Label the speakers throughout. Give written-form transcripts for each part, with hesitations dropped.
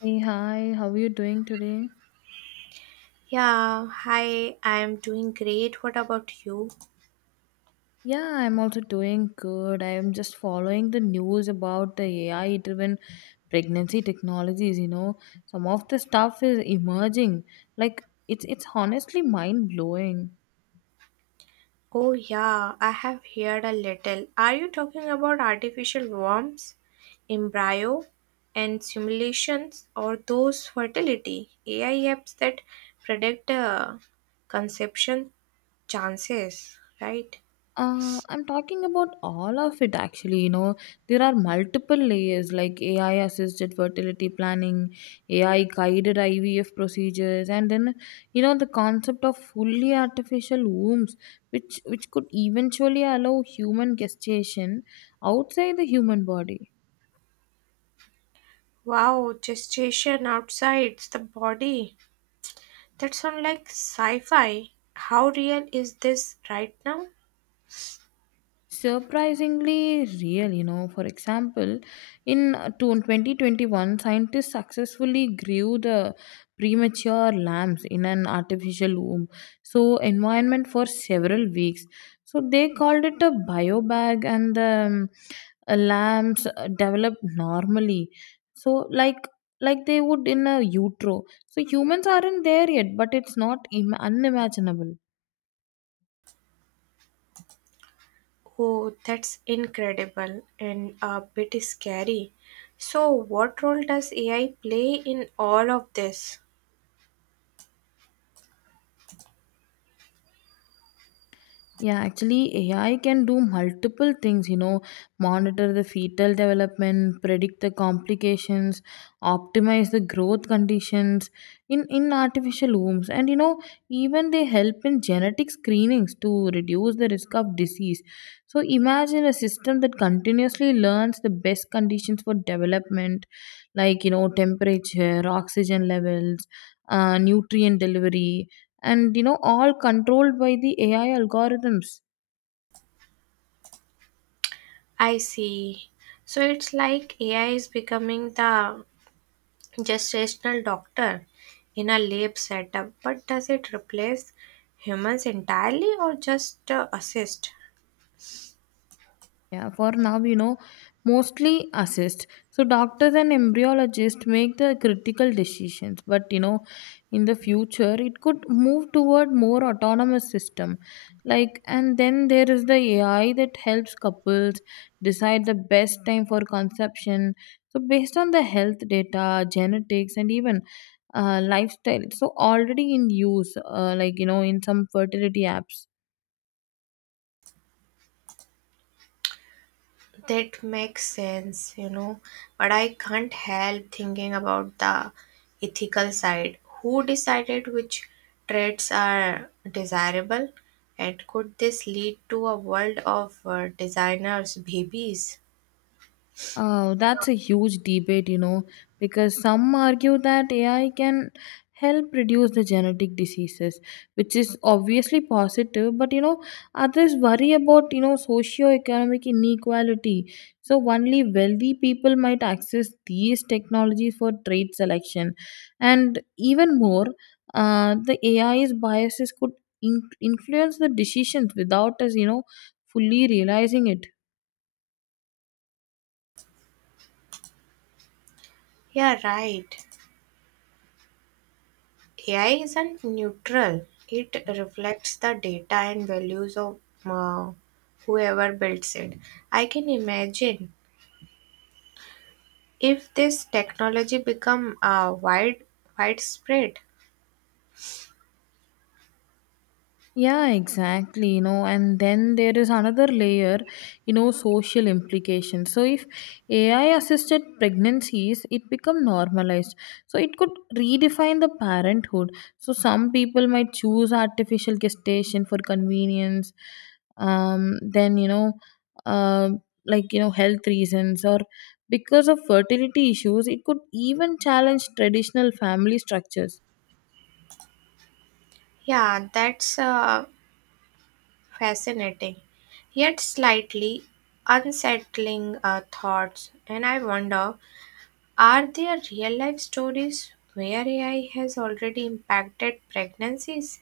Speaker 1: Hey, hi, how are you doing today?
Speaker 2: Yeah, hi, I'm doing great. What about you?
Speaker 1: Yeah, I'm also doing good. I'm just following the news about the AI driven pregnancy technologies. Some of the stuff is emerging. Like it's honestly mind blowing.
Speaker 2: Oh, yeah, I have heard a little. Are you talking about artificial worms, embryo, and simulations, or those fertility AI apps that predict conception chances, right?
Speaker 1: I'm talking about all of it actually. There are multiple layers like AI assisted fertility planning, AI guided IVF procedures, and then the concept of fully artificial wombs, which could eventually allow human gestation outside the human body.
Speaker 2: Wow, gestation outside the body. That sounds like sci fi. How real is this right now?
Speaker 1: Surprisingly real, for example in 2021, scientists successfully grew the premature lambs in an artificial womb, so environment for several weeks. So they called it a biobag, and the lambs develop normally, so like they would in a utero. So humans aren't there yet, but it's not unimaginable.
Speaker 2: Oh, that's incredible and a bit scary. So what role does AI play in all of this?
Speaker 1: Yeah, actually, AI can do multiple things, monitor the fetal development, predict the complications, optimize the growth conditions in artificial wombs. And, even they help in genetic screenings to reduce the risk of disease. So imagine a system that continuously learns the best conditions for development, like, temperature, oxygen levels, nutrient delivery, and all controlled by the AI algorithms.
Speaker 2: I see. So it's like AI is becoming the gestational doctor in a lab setup, but does it replace humans entirely or just assist?
Speaker 1: Yeah, for now, mostly assist. So doctors and embryologists make the critical decisions, but, in the future it could move toward more autonomous system. Like, and then there is the AI that helps couples decide the best time for conception, so based on the health data, genetics, and even lifestyle. So already in use, like in some fertility apps.
Speaker 2: That makes sense, you know, but I can't help thinking about the ethical side. Who decided which traits are desirable? And could this lead to a world of designers' babies?
Speaker 1: Oh, that's a huge debate, because some argue that AI can help reduce the genetic diseases, which is obviously positive, but, others worry about, socio-economic inequality. So only wealthy people might access these technologies for trade selection. And even more, the AI's biases could influence the decisions without us, fully realizing it.
Speaker 2: Yeah, right. AI isn't neutral, it reflects the data and values of uh, whoever builds it. I can imagine if this technology become widespread.
Speaker 1: Yeah, exactly. And then there is another layer, social implications. So if AI assisted pregnancies, it become normalized. So it could redefine the parenthood. So some people might choose artificial gestation for convenience. Then uh, like health reasons or because of fertility issues, it could even challenge traditional family structures.
Speaker 2: Yeah, that's fascinating, yet slightly unsettling thoughts. And I wonder, are there real life stories where AI has already impacted pregnancies?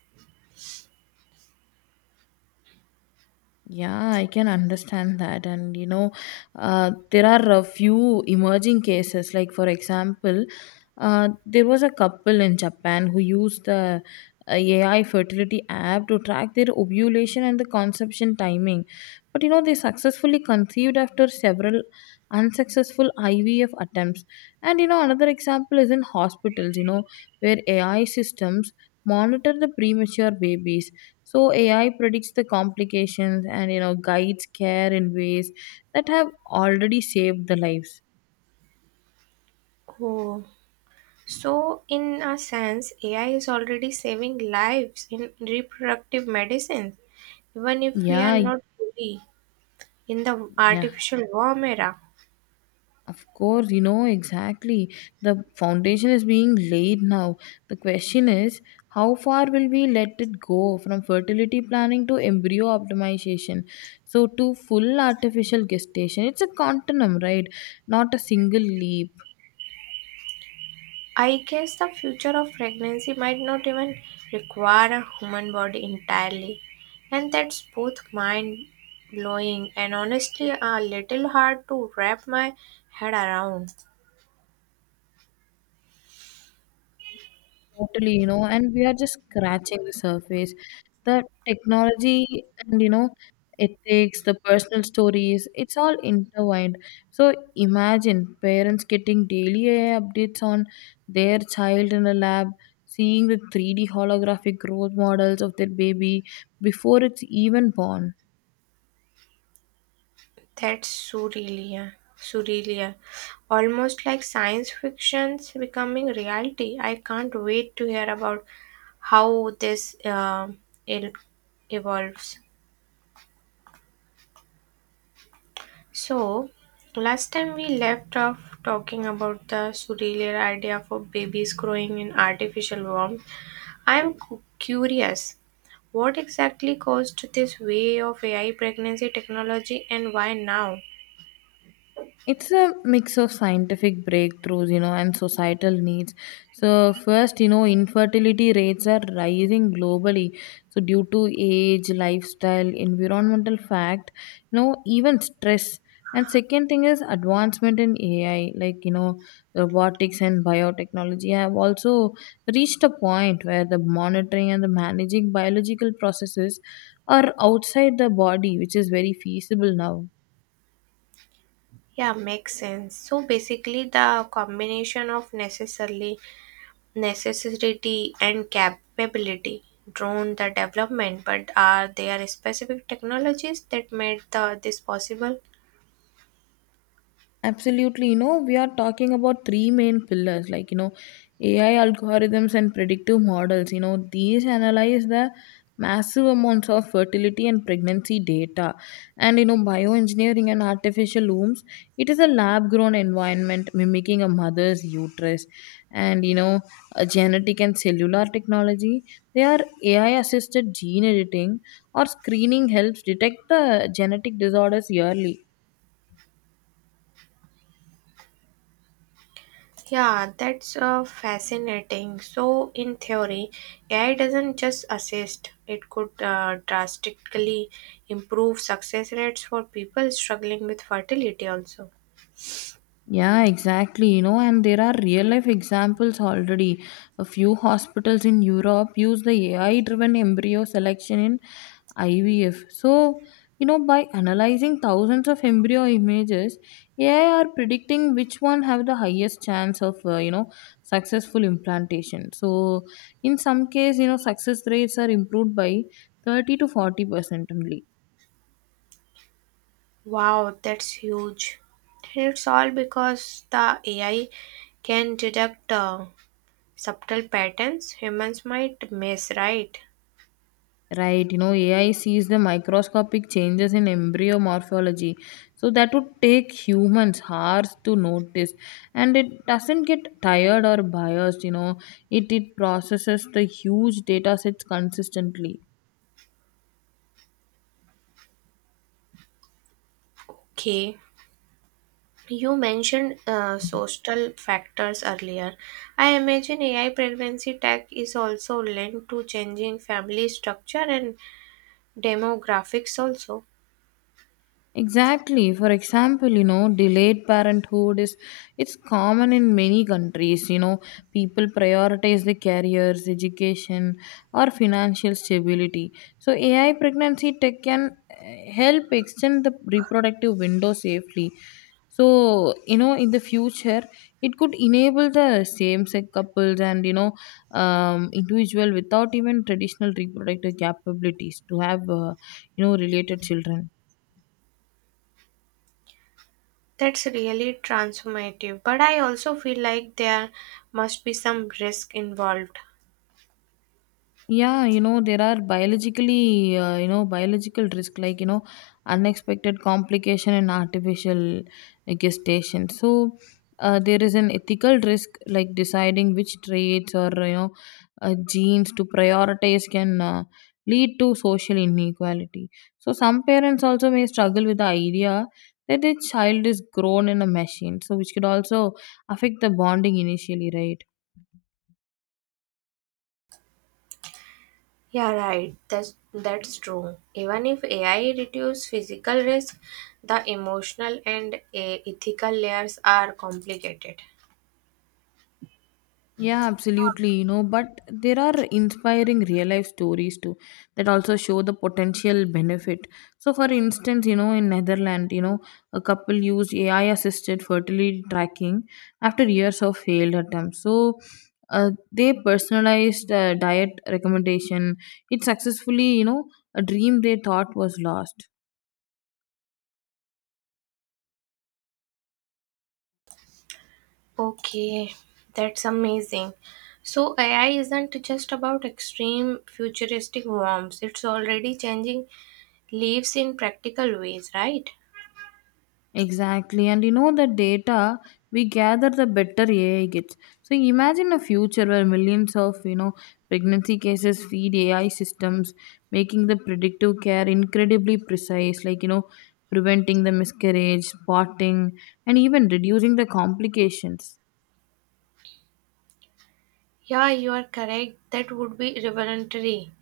Speaker 1: Yeah, I can understand that. And there are a few emerging cases. Like, for example, there was a couple in Japan who used the AI fertility app to track their ovulation and the conception timing. But, they successfully conceived after several unsuccessful IVF attempts. And, another example is in hospitals, where AI systems monitor the premature babies. So AI predicts the complications and guides care in ways that have already saved the lives.
Speaker 2: Oh, so in a sense, AI is already saving lives in reproductive medicine, even if we are
Speaker 1: Yeah,
Speaker 2: not fully in the
Speaker 1: yeah,
Speaker 2: artificial worm era.
Speaker 1: of course, exactly. The foundation is being laid now. The question is, how far will we let it go from fertility planning to embryo optimization? So to full artificial gestation. It's a continuum, right? Not a single leap.
Speaker 2: I guess the future of pregnancy might not even require a human body entirely, and that's both mind blowing and honestly a little hard to wrap my head around.
Speaker 1: Totally, and we are just scratching the surface. The technology and, ethics, the personal stories, it's all intertwined. So imagine parents getting daily AI updates on their child in a lab, seeing the 3D holographic growth models of their baby before it's even born.
Speaker 2: That's surreal, surreal, almost like science fiction's becoming reality. I can't wait to hear about how this it evolves. So last time we left off talking about the surreal idea for babies growing in artificial warmth. I am curious what exactly caused this way of AI pregnancy technology and why now?
Speaker 1: It's a mix of scientific breakthroughs, and societal needs. So first, infertility rates are rising globally, so due to age, lifestyle, environmental fact, even stress. And second thing is advancement in AI, like, robotics and biotechnology have also reached a point where the monitoring and the managing biological processes are outside the body, which is very feasible now.
Speaker 2: Yeah, makes sense. So basically, the combination of necessarily necessity and capability drove the development, but are there specific technologies that made this possible?
Speaker 1: Absolutely. We are talking about three main pillars like, AI algorithms and predictive models. These analyze the massive amounts of fertility and pregnancy data. And, bioengineering and artificial wombs, it is a lab grown environment mimicking a mother's uterus. And, a genetic and cellular technology, they are AI assisted gene editing or screening helps detect the genetic disorders early.
Speaker 2: Yeah, that's fascinating. So in theory, AI doesn't just assist, it could drastically improve success rates for people struggling with fertility, also.
Speaker 1: Yeah, exactly. And there are real life examples already. A few hospitals in Europe use the AI driven embryo selection in IVF. So, by analyzing thousands of embryo images, AI are predicting which one have the highest chance of, successful implantation. So, in some case, success rates are improved by 30 to 40% only.
Speaker 2: Wow, that's huge. And it's all because the AI can detect subtle patterns humans might miss, right?
Speaker 1: Right, AI sees the microscopic changes in embryo morphology. So that would take humans hours to notice. And it doesn't get tired or biased. It processes the huge data sets consistently.
Speaker 2: Okay. You mentioned social factors earlier. I imagine AI pregnancy tech is also linked to changing family structure and demographics also.
Speaker 1: Exactly. For example, delayed parenthood is it's common in many countries. People prioritize their careers, education, or financial stability. So AI pregnancy tech can help extend the reproductive window safely. So, in the future, it could enable the same-sex couples and, individual without even traditional reproductive capabilities to have, related children.
Speaker 2: That's really transformative, but I also feel like there must be some risk involved.
Speaker 1: Yeah, there are biologically, biological risk like, unexpected complication in artificial gestation. So, there is an ethical risk like deciding which traits or, genes to prioritize can lead to social inequality. So some parents also may struggle with the idea that their child is grown in a machine, so which could also affect the bonding initially, right?
Speaker 2: Yeah, right. That's true. Even if AI reduce physical risk, the emotional and ethical layers are complicated.
Speaker 1: Yeah, absolutely. But there are inspiring real life stories too that also show the potential benefit. So, for instance, in Netherlands, a couple used AI assisted fertility tracking after years of failed attempts. So, they personalized diet recommendation. It successfully, a dream they thought was lost.
Speaker 2: Okay, that's amazing. So AI isn't just about extreme futuristic worms, it's already changing lives in practical ways, right?
Speaker 1: Exactly. And the data we gather, the better AI gets. So imagine a future where millions of, pregnancy cases feed AI systems, making the predictive care incredibly precise, like, preventing the miscarriage, spotting, and even reducing the complications.
Speaker 2: Yeah, you are correct. That would be revolutionary.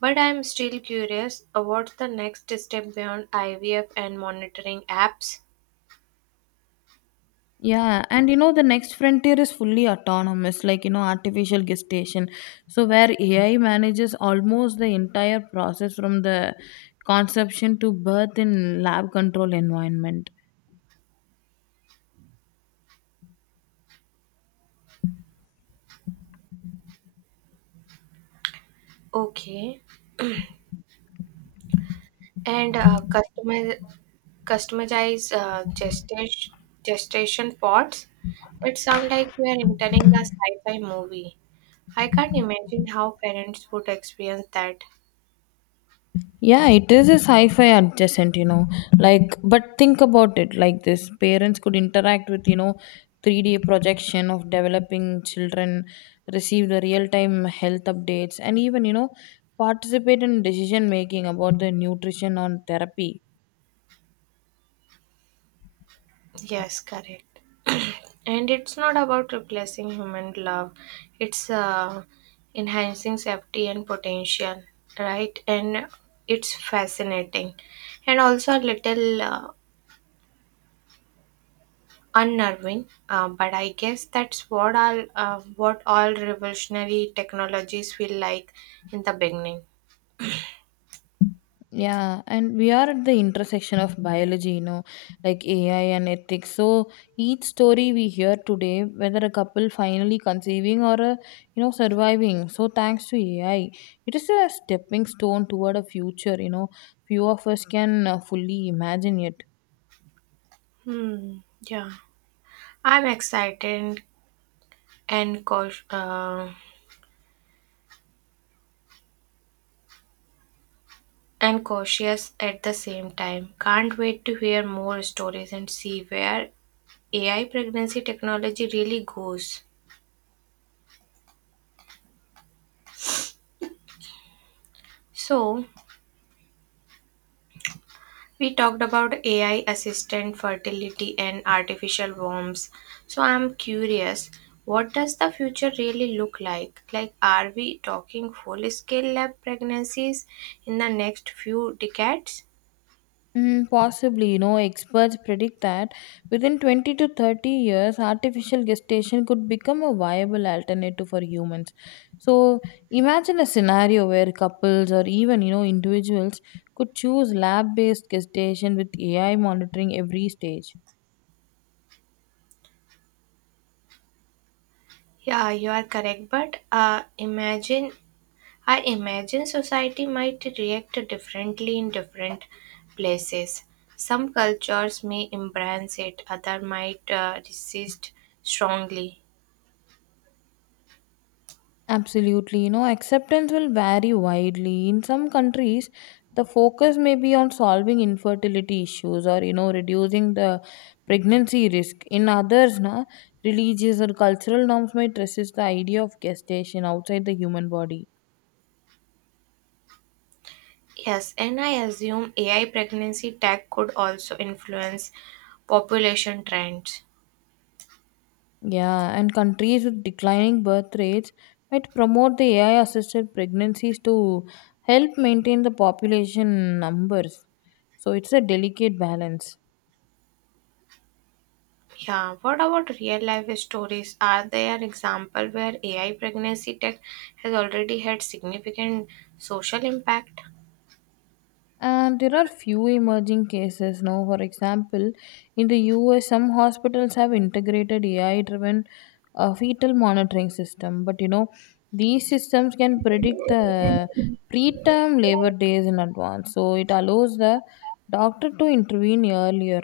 Speaker 2: But I'm still curious, what's the next step beyond IVF and monitoring apps?
Speaker 1: Yeah, and the next frontier is fully autonomous, like artificial gestation. So where AI manages almost the entire process from the conception to birth in lab control environment.
Speaker 2: Okay. And customize gestation pods? That sounds like we are entering the sci-fi movie. I can't imagine how parents would experience that.
Speaker 1: Yeah, it is a sci-fi adjacent. Like, but think about it like this: parents could interact with, 3D projection of developing children, receive the real-time health updates, and even, participate in decision making about their nutrition or therapy.
Speaker 2: Yes, correct. And it's not about replacing human love, it's enhancing safety and potential, right? And it's fascinating and also a little unnerving, but I guess that's what what all revolutionary technologies feel like in the beginning.
Speaker 1: Yeah, and we are at the intersection of biology, like AI and ethics. So each story we hear today, whether a couple finally conceiving or a surviving, so thanks to AI, it is a stepping stone toward a future. Few of us can fully imagine it.
Speaker 2: Hmm, yeah. I'm excited and cautious. And cautious at the same time. Can't wait to hear more stories and see where AI pregnancy technology really goes. So we talked about AI assistant fertility and artificial worms. So I'm curious, what does the future really look like? Like, are we talking full scale lab pregnancies in the next few decades?
Speaker 1: Mm, possibly, experts predict that within 20 to 30 years, artificial gestation could become a viable alternative for humans. So imagine a scenario where couples or even, individuals could choose lab based gestation with AI monitoring every stage.
Speaker 2: Yeah, you are correct. But imagine I imagine society might react differently in different places. Some cultures may embrace it, others might resist strongly.
Speaker 1: Absolutely. Acceptance will vary widely. In some countries, the focus may be on solving infertility issues or, reducing the pregnancy risk. In others, religious or cultural norms might resist the idea of gestation outside the human body.
Speaker 2: Yes, and I assume AI pregnancy tech could also influence population trends.
Speaker 1: Yeah, and countries with declining birth rates might promote the AI assisted pregnancies to help maintain the population numbers. So it's a delicate balance.
Speaker 2: Yeah, what about real life stories? Are there examples where AI pregnancy tech has already had significant social impact?
Speaker 1: And there are few emerging cases now. For example, in the US, some hospitals have integrated AI driven fetal monitoring system. But, these systems can predict the preterm labor days in advance. So it allows the doctor to intervene earlier.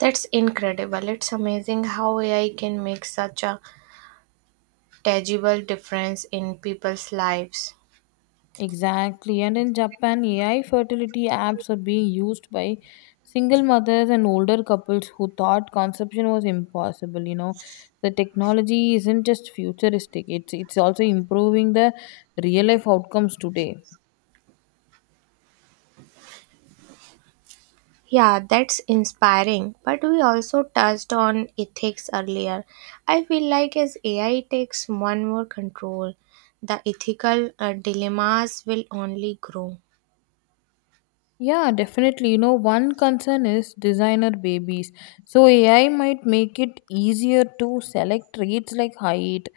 Speaker 2: That's incredible. It's amazing how AI can make such a tangible difference in people's lives.
Speaker 1: Exactly. And in Japan, AI fertility apps are being used by single mothers and older couples who thought conception was impossible. The technology isn't just futuristic, it's also improving the real life outcomes today.
Speaker 2: Yeah, that's inspiring. But we also touched on ethics earlier. I feel like as AI takes one more control, the ethical dilemmas will only grow.
Speaker 1: Yeah, definitely. One concern is designer babies. So AI might make it easier to select traits like height,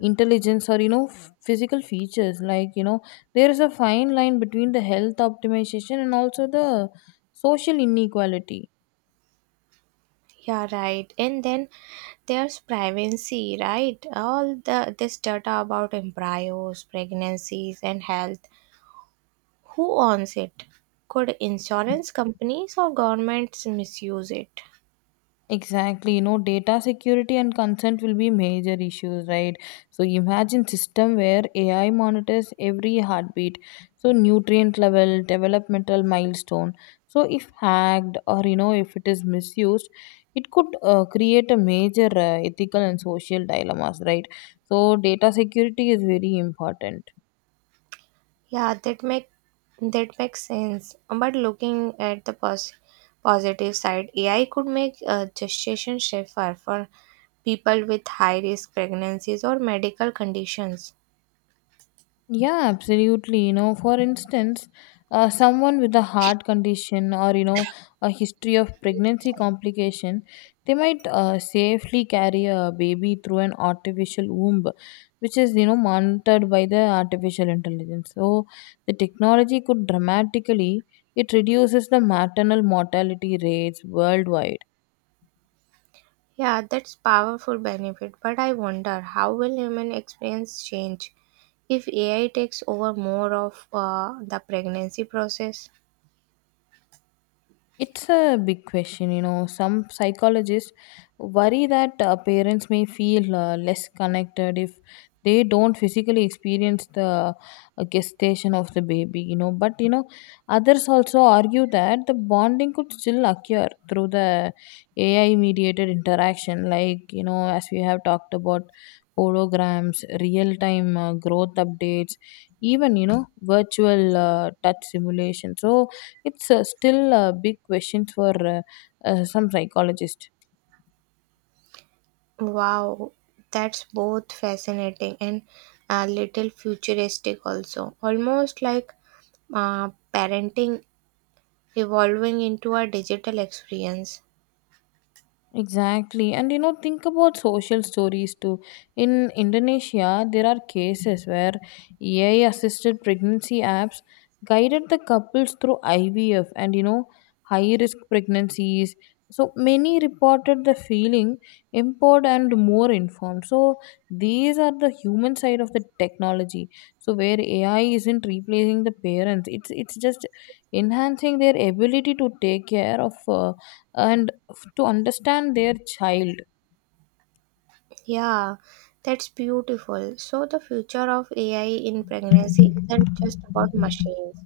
Speaker 1: intelligence, or, physical features. Like, there is a fine line between the health optimization and also the social inequality.
Speaker 2: Yeah, right. And then there's privacy, right? All the this data about embryos, pregnancies, and health. Who owns it? Could insurance companies or governments misuse it?
Speaker 1: Exactly, data security and consent will be major issues, right? So imagine system where AI monitors every heartbeat, so nutrient level, developmental milestone. So if hacked or if it is misused, it could create a major ethical and social dilemmas, right? So data security is very important.
Speaker 2: Yeah, that makes sense. But looking at the positive side, AI could make gestation safer for people with high risk pregnancies or medical conditions.
Speaker 1: Yeah, absolutely. For instance, someone with a heart condition or, a history of pregnancy complication, they might safely carry a baby through an artificial womb, which is, monitored by the artificial intelligence. So the technology it reduces the maternal mortality rates worldwide.
Speaker 2: Yeah, that's powerful benefit, but I wonder how will human experience change if AI takes over more of the pregnancy process?
Speaker 1: It's a big question, you know. Some psychologists worry that parents may feel less connected if they don't physically experience the gestation of the baby, you know. But, you know, others also argue that the bonding could still occur through the AI mediated interaction, like, you know, as we have talked about holograms, real time growth updates, even, you know, virtual touch simulation. So, it's still a big question for some psychologists.
Speaker 2: Wow, that's both fascinating and a little futuristic also. Almost like parenting evolving into a digital experience.
Speaker 1: Exactly. And you know, think about social stories too. In Indonesia, there are cases where AI assisted pregnancy apps guided the couples through IVF and, you know, high risk pregnancies. So many reported the feeling empowered and more informed. So these are the human side of the technology. So where AI isn't replacing the parents, it's just enhancing their ability to take care of and to understand their child.
Speaker 2: Yeah, that's beautiful. So the future of AI in pregnancy isn't just about machines,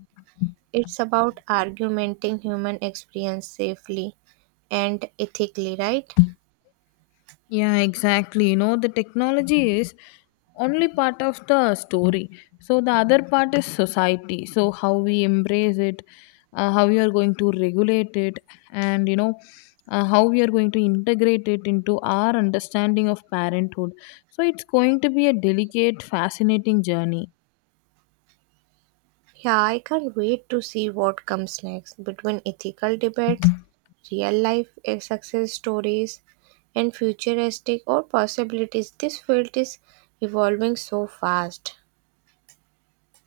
Speaker 2: it's about argumenting human experience safely and ethically, right?
Speaker 1: Yeah, exactly. You know, the technology is only part of the story. So the other part is society. So how we embrace it, how we are going to regulate it, and, you know, how we are going to integrate it into our understanding of parenthood. So it's going to be a delicate, fascinating journey.
Speaker 2: Yeah, I can't wait to see what comes next between ethical debates, real life success stories, and futuristic or possibilities. This field is evolving so fast.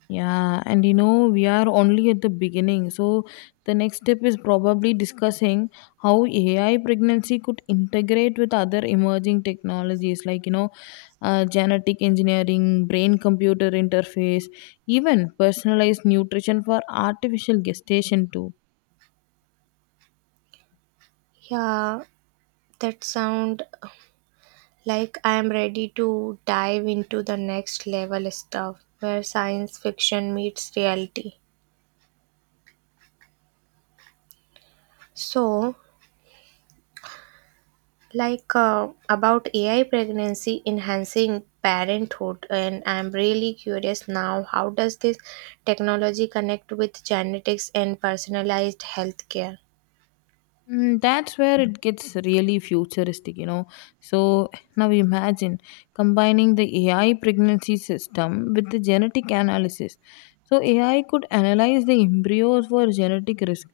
Speaker 1: Yeah, and you know, we are only at the beginning. So, the next step is probably discussing how AI pregnancy could integrate with other emerging technologies like, you know, genetic engineering, brain computer interface, even personalized nutrition for artificial gestation, too.
Speaker 2: Yeah, that sound like I am ready to dive into the next level stuff where science fiction meets reality. So, like about AI pregnancy enhancing parenthood, and I'm really curious now, how does this technology connect with genetics and personalized healthcare?
Speaker 1: Mm, that's where it gets really futuristic, you know. So now imagine combining the AI pregnancy system with the genetic analysis. So AI could analyze the embryos for genetic risk,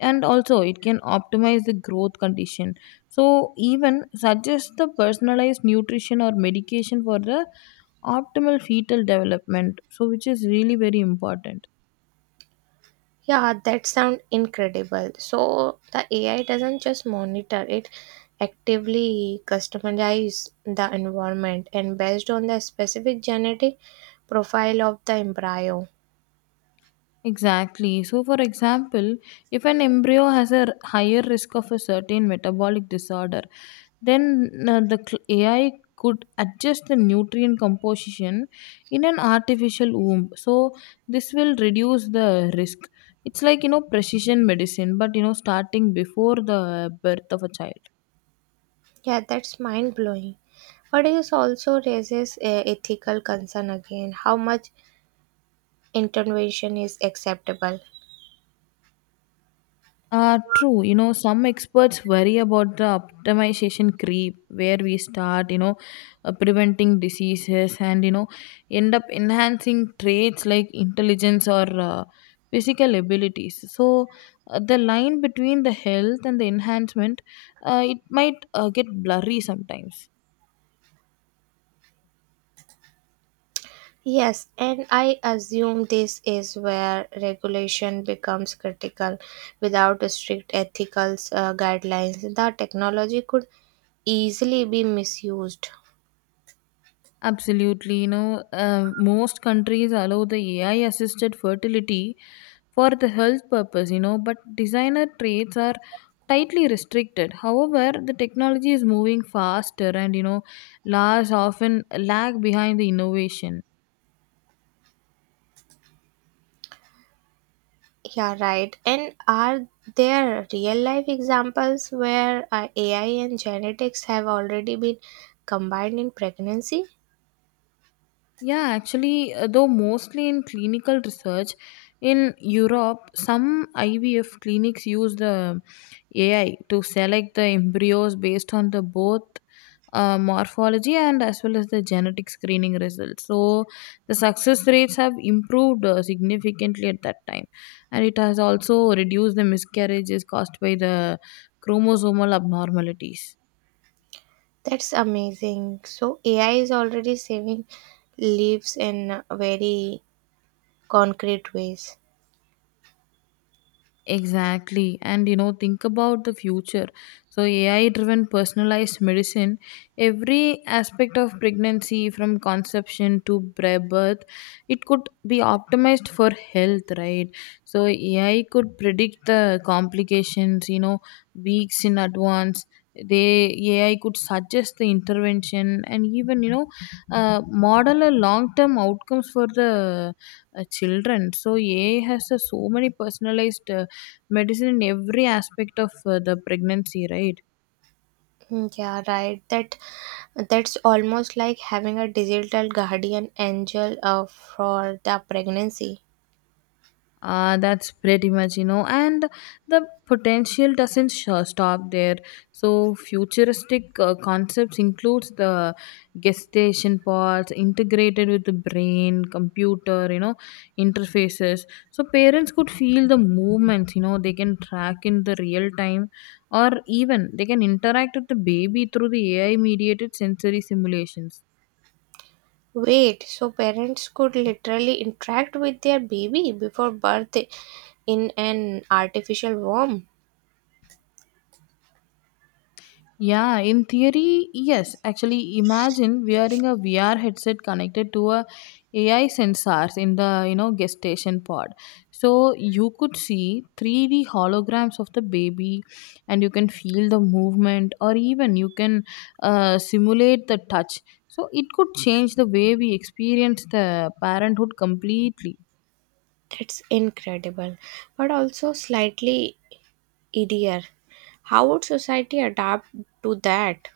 Speaker 1: and also it can optimize the growth condition. So even suggest the personalized nutrition or medication for the optimal fetal development, so which is really very important.
Speaker 2: Yeah, that sounds incredible. So the AI doesn't just monitor, it actively customizes the environment and based on the specific genetic profile of the embryo.
Speaker 1: Exactly. So, for example, if an embryo has higher risk of a certain metabolic disorder, then AI could adjust the nutrient composition in an artificial womb. So, this will reduce the risk. It's like, you know, precision medicine, but, you know, starting before the birth of a child.
Speaker 2: Yeah, that's mind blowing. But it also raises a ethical concern again, how much intervention is acceptable.
Speaker 1: True. You know, some experts worry about the optimization creep where we start, you know, preventing diseases and, you know, end up enhancing traits like intelligence or physical abilities. So, the line between the health and the enhancement, it might get blurry sometimes.
Speaker 2: Yes, and I assume this is where regulation becomes critical. Without strict ethical guidelines, the technology could easily be misused.
Speaker 1: Absolutely. You know, most countries allow the AI assisted fertility for the health purpose, you know, but designer traits are tightly restricted. However, the technology is moving faster, and, you know, laws often lag behind the innovation.
Speaker 2: Yeah, right. And are there real life examples where AI and genetics have already been combined in pregnancy?
Speaker 1: Yeah, actually, though mostly in clinical research, in Europe, some IVF clinics use the AI to select the embryos based on the both morphology and as well as the genetic screening results. So the success rates have improved significantly at that time, and it has also reduced the miscarriages caused by the chromosomal abnormalities.
Speaker 2: That's amazing. So AI is already saving lives in very concrete ways.
Speaker 1: Exactly. And you know, think about the future. So, AI driven personalized medicine, every aspect of pregnancy from conception to birth, it could be optimized for health, right? So, AI could predict the complications, you know, weeks in advance. They AI could suggest the intervention and even, you know, model a long term outcomes for the children. So, AI has so many personalized. Medicine in every aspect of the pregnancy, right?
Speaker 2: Mm, yeah, right. That's almost like having a digital guardian angel for the pregnancy.
Speaker 1: That's pretty much, you know, and the potential doesn't stop there. So futuristic concepts includes the gestation pods integrated with the brain computer, you know, interfaces. So parents could feel the movements, you know, they can track in the real time, or even they can interact with the baby through the AI mediated sensory simulations.
Speaker 2: Wait, so parents could literally interact with their baby before birth in an artificial womb.
Speaker 1: Yeah, in theory, yes. Actually, imagine wearing a VR headset connected to a AI sensors in the, you know, gestation pod. So you could see 3D holograms of the baby, and you can feel the movement, or even you can simulate the touch. So it could change the way we experience the parenthood completely.
Speaker 2: That's incredible, but also slightly idear. How would society adapt to that?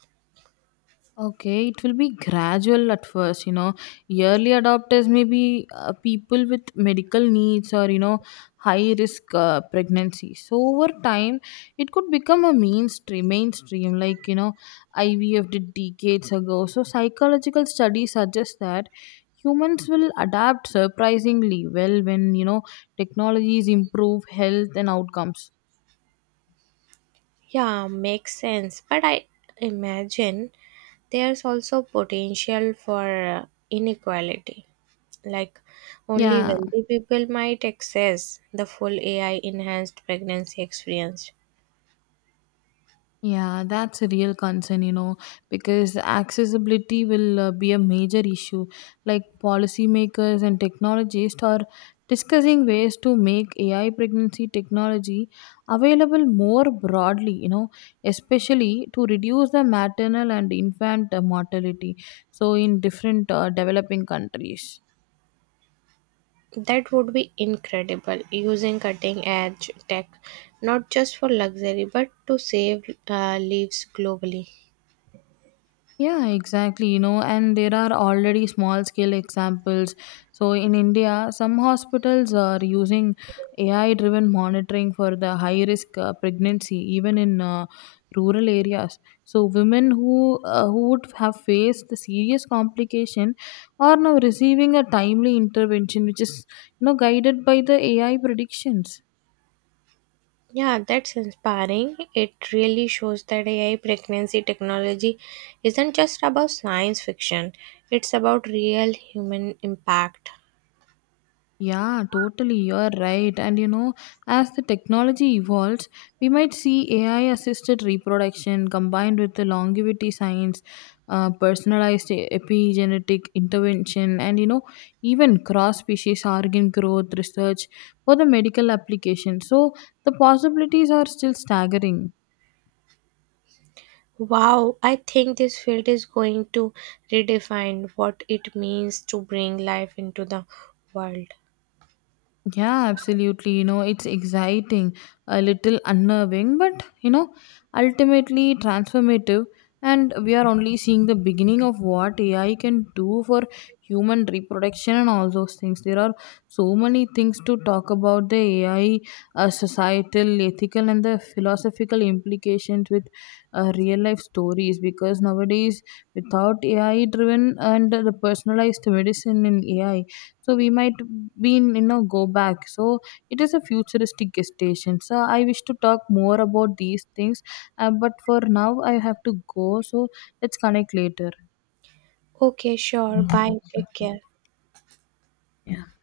Speaker 1: Okay, it will be gradual at first, you know. Early adopters may be people with medical needs or, you know, high risk pregnancy. So, over time, it could become a mainstream, like, you know, IVF did decades ago. So, psychological studies suggest that humans will adapt surprisingly well when, you know, technologies improve health and outcomes.
Speaker 2: Yeah, makes sense. But I imagine there's also potential for inequality. Like, only
Speaker 1: Yeah,
Speaker 2: wealthy people might access the full AI enhanced pregnancy experience.
Speaker 1: Yeah, that's a real concern, you know, because accessibility will be a major issue. Like policymakers and technologists are discussing ways to make AI pregnancy technology available more broadly, you know, especially to reduce the maternal and infant mortality. So, in different developing countries.
Speaker 2: That would be incredible, using cutting edge tech not just for luxury but to save lives globally.
Speaker 1: Yeah, exactly. You know, and there are already small scale examples. So, in India, some hospitals are using AI driven monitoring for the high risk pregnancy, even in rural areas. So, women who would have faced the serious complication are now receiving a timely intervention, which is, you know, guided by the AI predictions.
Speaker 2: Yeah, that's inspiring. It really shows that AI pregnancy technology isn't just about science fiction, it's about real human impact.
Speaker 1: Yeah, totally. You're right. And you know, as the technology evolves, we might see AI assisted reproduction combined with the longevity science, personalized epigenetic intervention, and, you know, even cross species organ growth research for the medical application. So the possibilities are still staggering.
Speaker 2: Wow, I think this field is going to redefine what it means to bring life into the world.
Speaker 1: Yeah, absolutely. You know, it's exciting, a little unnerving, but, you know, ultimately transformative. And we are only seeing the beginning of what AI can do for human reproduction and all those things. There are so many things to talk about the AI, societal, ethical, and the philosophical implications with real life stories. Because nowadays, without AI driven and the personalized medicine in AI, so we might be in, you know, go back. So it is a futuristic gestation, so I wish to talk more about these things, but for now I have to go, so let's connect later.
Speaker 2: Okay, sure. Bye. Take care.
Speaker 1: Yeah.